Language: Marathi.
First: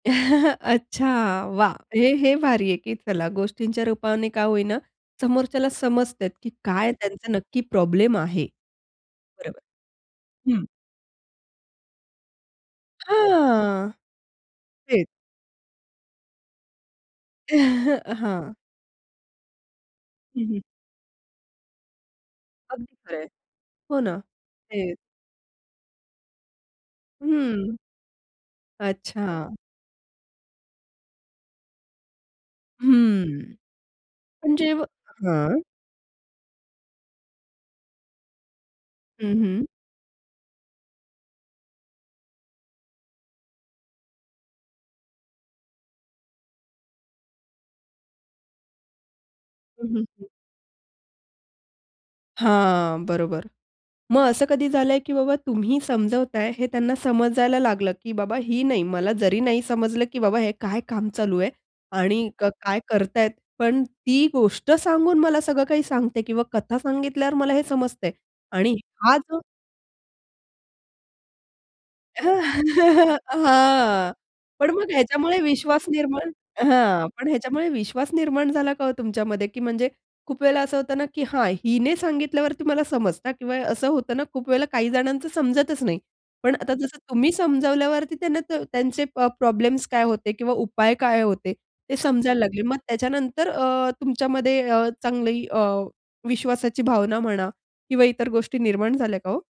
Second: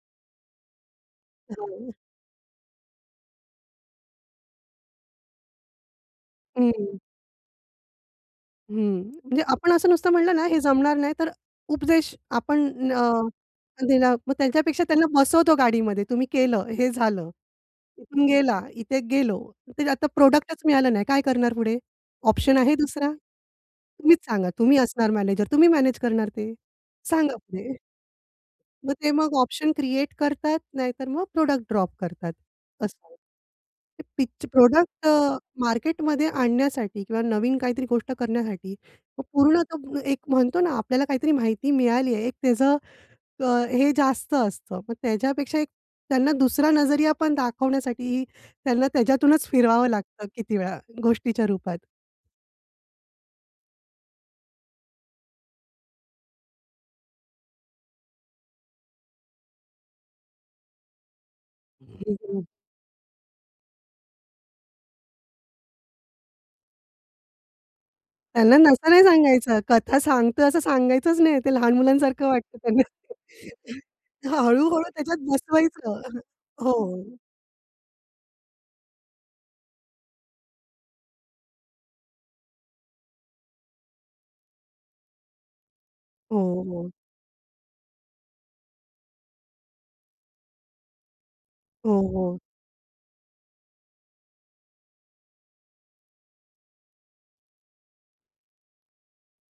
अच्छा. वाह! [unintelligible] हे हे भारी आहे, की चला गोष्टींच्या रूपाने का होई ना समोरच्याला समजते की काय हं. त्यांचा नक्की प्रॉब्लेम आहे. हं. म्हणजे बरोबर. आपण असं नुसतं म्हणलं ना हे हं. जमणार नाही, तर अ, उपदेश आपण अ, [unintelligible] मग हां, ते ना त्यांच्यापेक्षा त्यांना तेच. बसवतो गाडीमध्ये तुम्ही केलं हे झालं. इथून हां. गेला, इथे गेलो, ते आता हं, हं. प्रॉडक्टच मिळालं नाही. काय करणार पुढे? ऑप्शन आहे अगदी दुसरा? खरं आहे. हो ना तुम्हीच सांगा तुम्ही तेच. असणार मॅनेजर तुम्ही मॅनेज करणार ते सांगा पुढे. हं. मग ते मग अच्छा. ऑप्शन क्रिएट करतात, नाहीतर मग प्रॉडक्ट ड्रॉप करतात असं आहे. हं. पिच जेव्हा प्रॉडक्ट अ, हां. मार्केटमध्ये आणण्यासाठी किंवा नवीन काहीतरी गोष्ट करण्यासाठी मग हं, हं. पूर्णतः एक म्हणतो ना आपल्याला काहीतरी माहिती मिळाली आहे एक त्याचं अ, हे जास्त असतं. मग त्याच्यापेक्षा एक त्यांना दुसरा नजरिया पण दाखवण्यासाठी त्यांना त्याच्यातूनच हं, फिरवावं हं, हं. लागतं किती वेळा गोष्टीच्या रूपात. हां, बरोबर. मग असं कधी झालंय, की बाबा तुम्ही समजवताय हे त्यांना समजायला लागलं, की बाबा ही नाही मला जरी नाही समजलं, की बाबा हे काय काम चालू आहे आणि क [unintelligible] काय करतायेत पण ती गोष्ट सांगून मला सगळं काही सांगते किंवा कथा सांगितल्यावर मला हे समजतंय. त्यांना आणि तस नाही हा जो सांगायचं, कथा सांगतो असं सांगायचंच नाही ते लहान मुलांसारखं वाटतं त्यांना. अ, हां पण हळू-हळू मग त्याच्यात ह्याच्यामुळे विश्वास बसवायचं. निर्माण हां. हो. पण ह्याच्यामुळे विश्वास निर्माण झाला का हो तुमच्यामध्ये की म्हणजे खूप वेळेला असं होतं ना की हां, हिने सांगितल्यावरती मला समजता किंवा असं होतं ना खूप वेळेला काही जणांचं समजतच नाही हो, पण आता हो. जसं तुम्ही समजावल्यावरती त्यांना त त्यांचे प प्रॉब्लेम्स काय होते किंवा उपाय काय होते ते हो, समजायला हो. लागले मग त्याच्यानंतर अ, तुमच्यामध्ये अ, चांगली अ, विश्वासाची भावना म्हणा किंवा इतर गोष्टी निर्माण झाल्या का हो?